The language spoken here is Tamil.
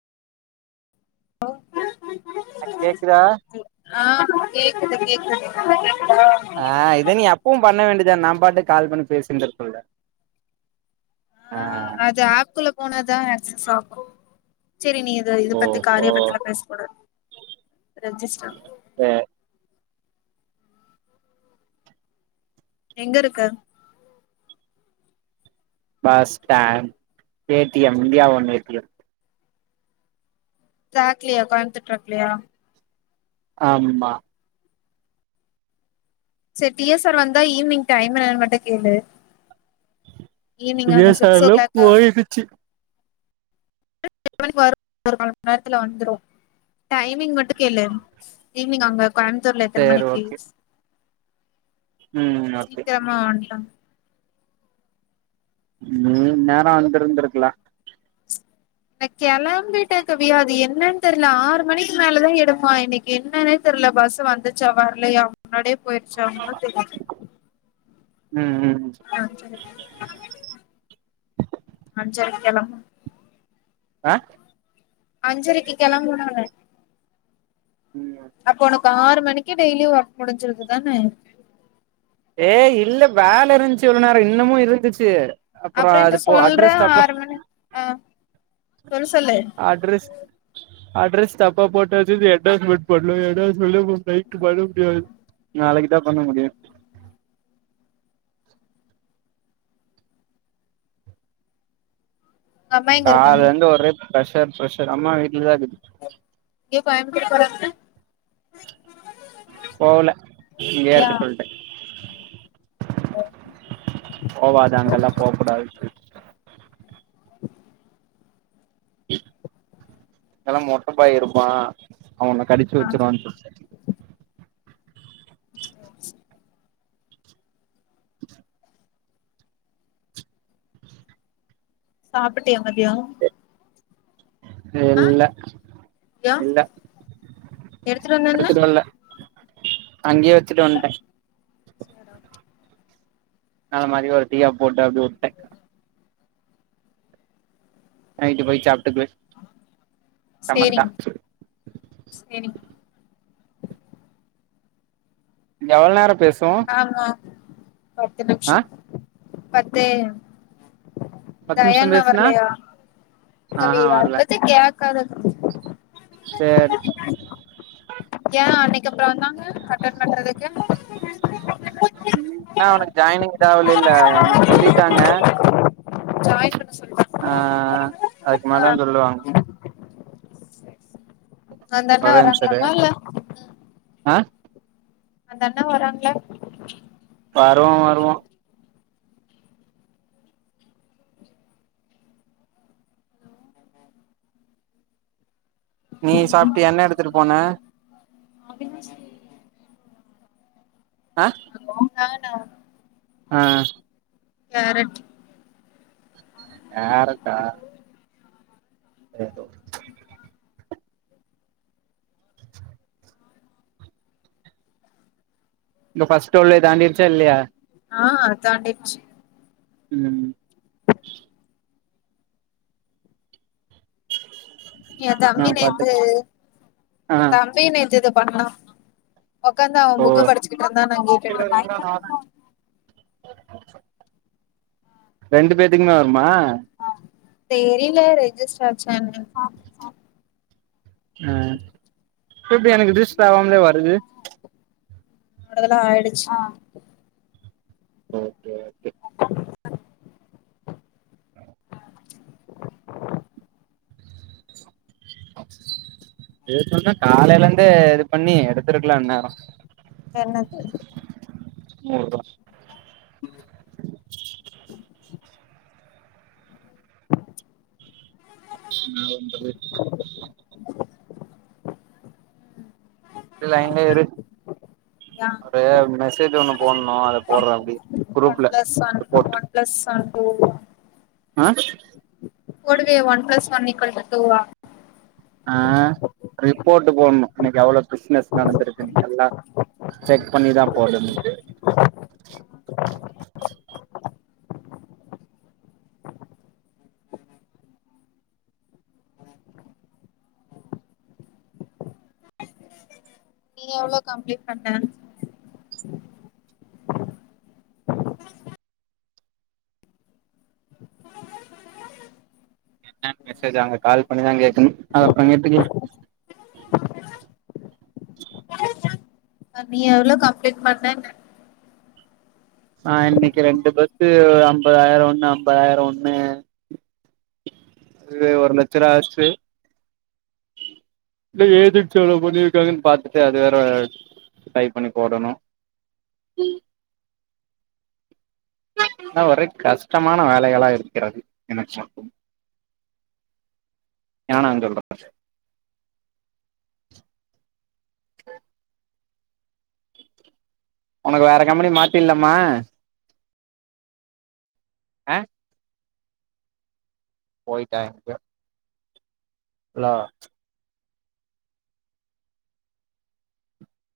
பாக்கல னா கேக்குதா ஆ கேக்குது கேக்குது கேக்குதா ஆ இத நீ அப்பவு பண்ண வேண்டியதா நா பாட்டு கால் பண்ணி பேசியிருந்திருப்பல்ல ஆ ஆஹ அது ஆப் குள்ள போனா தா ஆக்சஸ் ஆகோ செரி நீ இது ஓ பத்தி ஓ காரியபத்திலா பேச கூடாது ரெஜிஸ்டர் அ எங்க இருக்க bus stand A T M India one A T M ஜாக்லியா கோயம்முத்தூர் ட்ரிப்ளியா ஆமா செரி டி ஏ சார் வந்தா ஈவினிங் டைம் என்னனு மட்டு கேளு ஈவினிங் ஈ அங்க எஸ் சிக்ஸ் ஓ சார்லா கிளாக் போயிடுச்சி [unintelligible] ஒரு மணி நேரத்துல வந்துரு டைமிங் மட்டு கேளு ஈவினிங் அங்க கோயம்புத்தூர்ல எத்தன சேரி மணிக்கி ஓகே ம் ஓகே சீக்கிரமா வன்ட்டா உம் நீ இன்னேரோ வந்திருந்திருக்குலா நா கெளம்பிட்டே கவி அது என்னன்னு தெர்ல ஆறு மணிக்கு மேலதா எடுப்பா இன்னிக்கி என்னன்னே தெர்ல பஸ் வந்துச்சா வர்லயா முன்னாடியே போயிருச்சான்னு தெர்ல ம் ம் ஆ செரி ஆ செரி கெளம்பு ஆ அஞ்சரைக்கு ‌கெளம்புனாங்க ம் அப்ப உனக்கு ஆறு மணிக்கு டெய்லியு ஒர்க் முடிஞ்சிருந்துதானே ஏ இல்ல வேல இருந்துச்சு இவ்ளோ நேரோ இன்னமு இருந்துச்சு அப்புறோ அப்றோ என்ட்ட அது போ சொல்ற அட்ரஸ் தப்போ ஆறு மணி ஆ சொல்லு சொல்லு அட்ரஸ் அட்ரெஸ் தப்பா போட்டாச்சு இது என்லாட்ஜ்மெண்ட் பண்ணவே என்லாட்ஜ்மெண்ட்லயு இப்போ போயிட்டு பண்ண முடியாது நாளைக்கு தா பண்ண முடியு உங்க அம்மா எங்க இருக்காங்க காலந்து ஒரே ப்ரெஷர் ப்ரெஷர் அம்மா வீட்லதா இது ஏ கோயமுத்தூர் போறாங்க போவல இங்கே யா இருக்க சொல் ட்ட போவாத அங்கெல்லா போகக்கூடாது சொல் இதெல்லா மொட்டபாய் இருப்பா அவன கடிச்சு ஆ வச்சிருவான்ட்டு ஹ சாப்பிட்டியா மதியோ ஆ இல்ல யா இல்ல எடுத்துட்டு வர்ல அங்கேயே வச்சிட்டு அதா வந்ட்ட [unintelligible] நல்ல மாரியா ஒரு டீயா போட்டு அப்டியே உட்டே நைட்டு போயி சாப்ட்டுக்குவே சமத்தா சேரிங்க சேரிங்க எவ்ளோ நேரோ பேசுவோ ஆமா பத்து ஆ நிமிஷோ பத்தே பத்து நிமிஷ தயாண்ணா பேசுனா வர்லையா தம்பி ஆஹா அத வரல பத்தி கேக்காத சேர் ஏ அன்னைக்கு அப்புற வந்தாங்க அட்டென்ட் பண்றதுக்கு ஆனா அவனுக்கு ஜாய்னிங் தேவயிலேல்ல எனக்கு சொல்லிட்டாங்க ஜாயின் பண்ண சொல்ட்டாங்க ஆ அதுக்கு மேல தா சொல்லுவாங்க அந்த அண்ணா ஒரே நிமிஷ இரு வராங்களாமா இல்ல ஆ அந்த அண்ண வராங்களா வருவா வருவா நீ சாப்ட்டியா என்ன எடுத்துட்டு போன ஆப்வியஸ்லி ஆ ஆ ஹோம்க்காக நா ஆ கேரட் கேரெட்டா ஏதோ இந்த ஃபஸ்ட் ரோல்லே தாண்டிருச்சா இல்லையா ஆ அது தாண்டிருச்சு ம் ஏ நா தம்பி நேத்து பாட்டுக்கு ஆ ஏ தம்பி நேத்து இது பண்ணா ஒக்காந்து அவ ஓ புக்க படிச்சிட்டு இருந்தா நா கேட்டுட்டு இருந்த ரெண்டு பேர்த்துக்குமே வருமா தெரிலே ரெஜிஸ்டர் ஆச்சா என்னனு ஆ திருப்பி எனக்கு ரிஜிஸ்டர் ஆகாமலே வருது [unintelligible] ல்ல ஆயிடுச்சா ஓகே ஓகே இதுக்குந்தா காலையிலேருந்தே இது பண்ணி எடுத்துருக்கலா இந்நேரோ என்ன தெரியு நூறுவா ம் [inaudible] ந உங்கது லைன்ல இரு யா ஒரு மெசேஜ் ஒன்னு போட்ணு அத போடுறே அப்டி குரூப்ல போட்டு ப்ளஸ் [unintelligible] ஆ ஓடுதே one plus one equal to டூவா ஆ ரிப்போர்ட்ட் போட்ணு இன்னைக்கு எவ்ளோ பிசினஸ் நடந்துருக்குக்குன்டு எல்லா செக் பண்ணிதா போடுணு நீ எவ்ளோ கம்ப்லீட் பண்ண எ மெசேஜ் அங்க கால் பண்ணிதா கேகணு அத அப்ரோ கேட்டுக்கலா [unintelligible] நீ எவ்ளோ கம்ப்ளீட் பண்ணேண ஆ இன்னைக்கு ரெண்டு பஸ்ஸு அம்பதாயிரோ ஒண்ணு அம்பதாயிரோ ஒண்ணு அதுவே ஒரு லட்சரூவா ஆச்சு இதுல ஏஜென்சி எவ்ளோ பண்ணி இருக்காங்கன்னு பாத்துட்டு அது வேற டைப் பண்ணி போடணு அதா ஒரே கஷ்டமான வேலைகளா இருக்கிறது எனக்கு மட்டும் ஏனாங்க சொல் [unintelligible] ஒனக்கு வேற கம்பெனிகு மாத்திரலாமா ஆ போயிட்டா எங்கியோ அலோ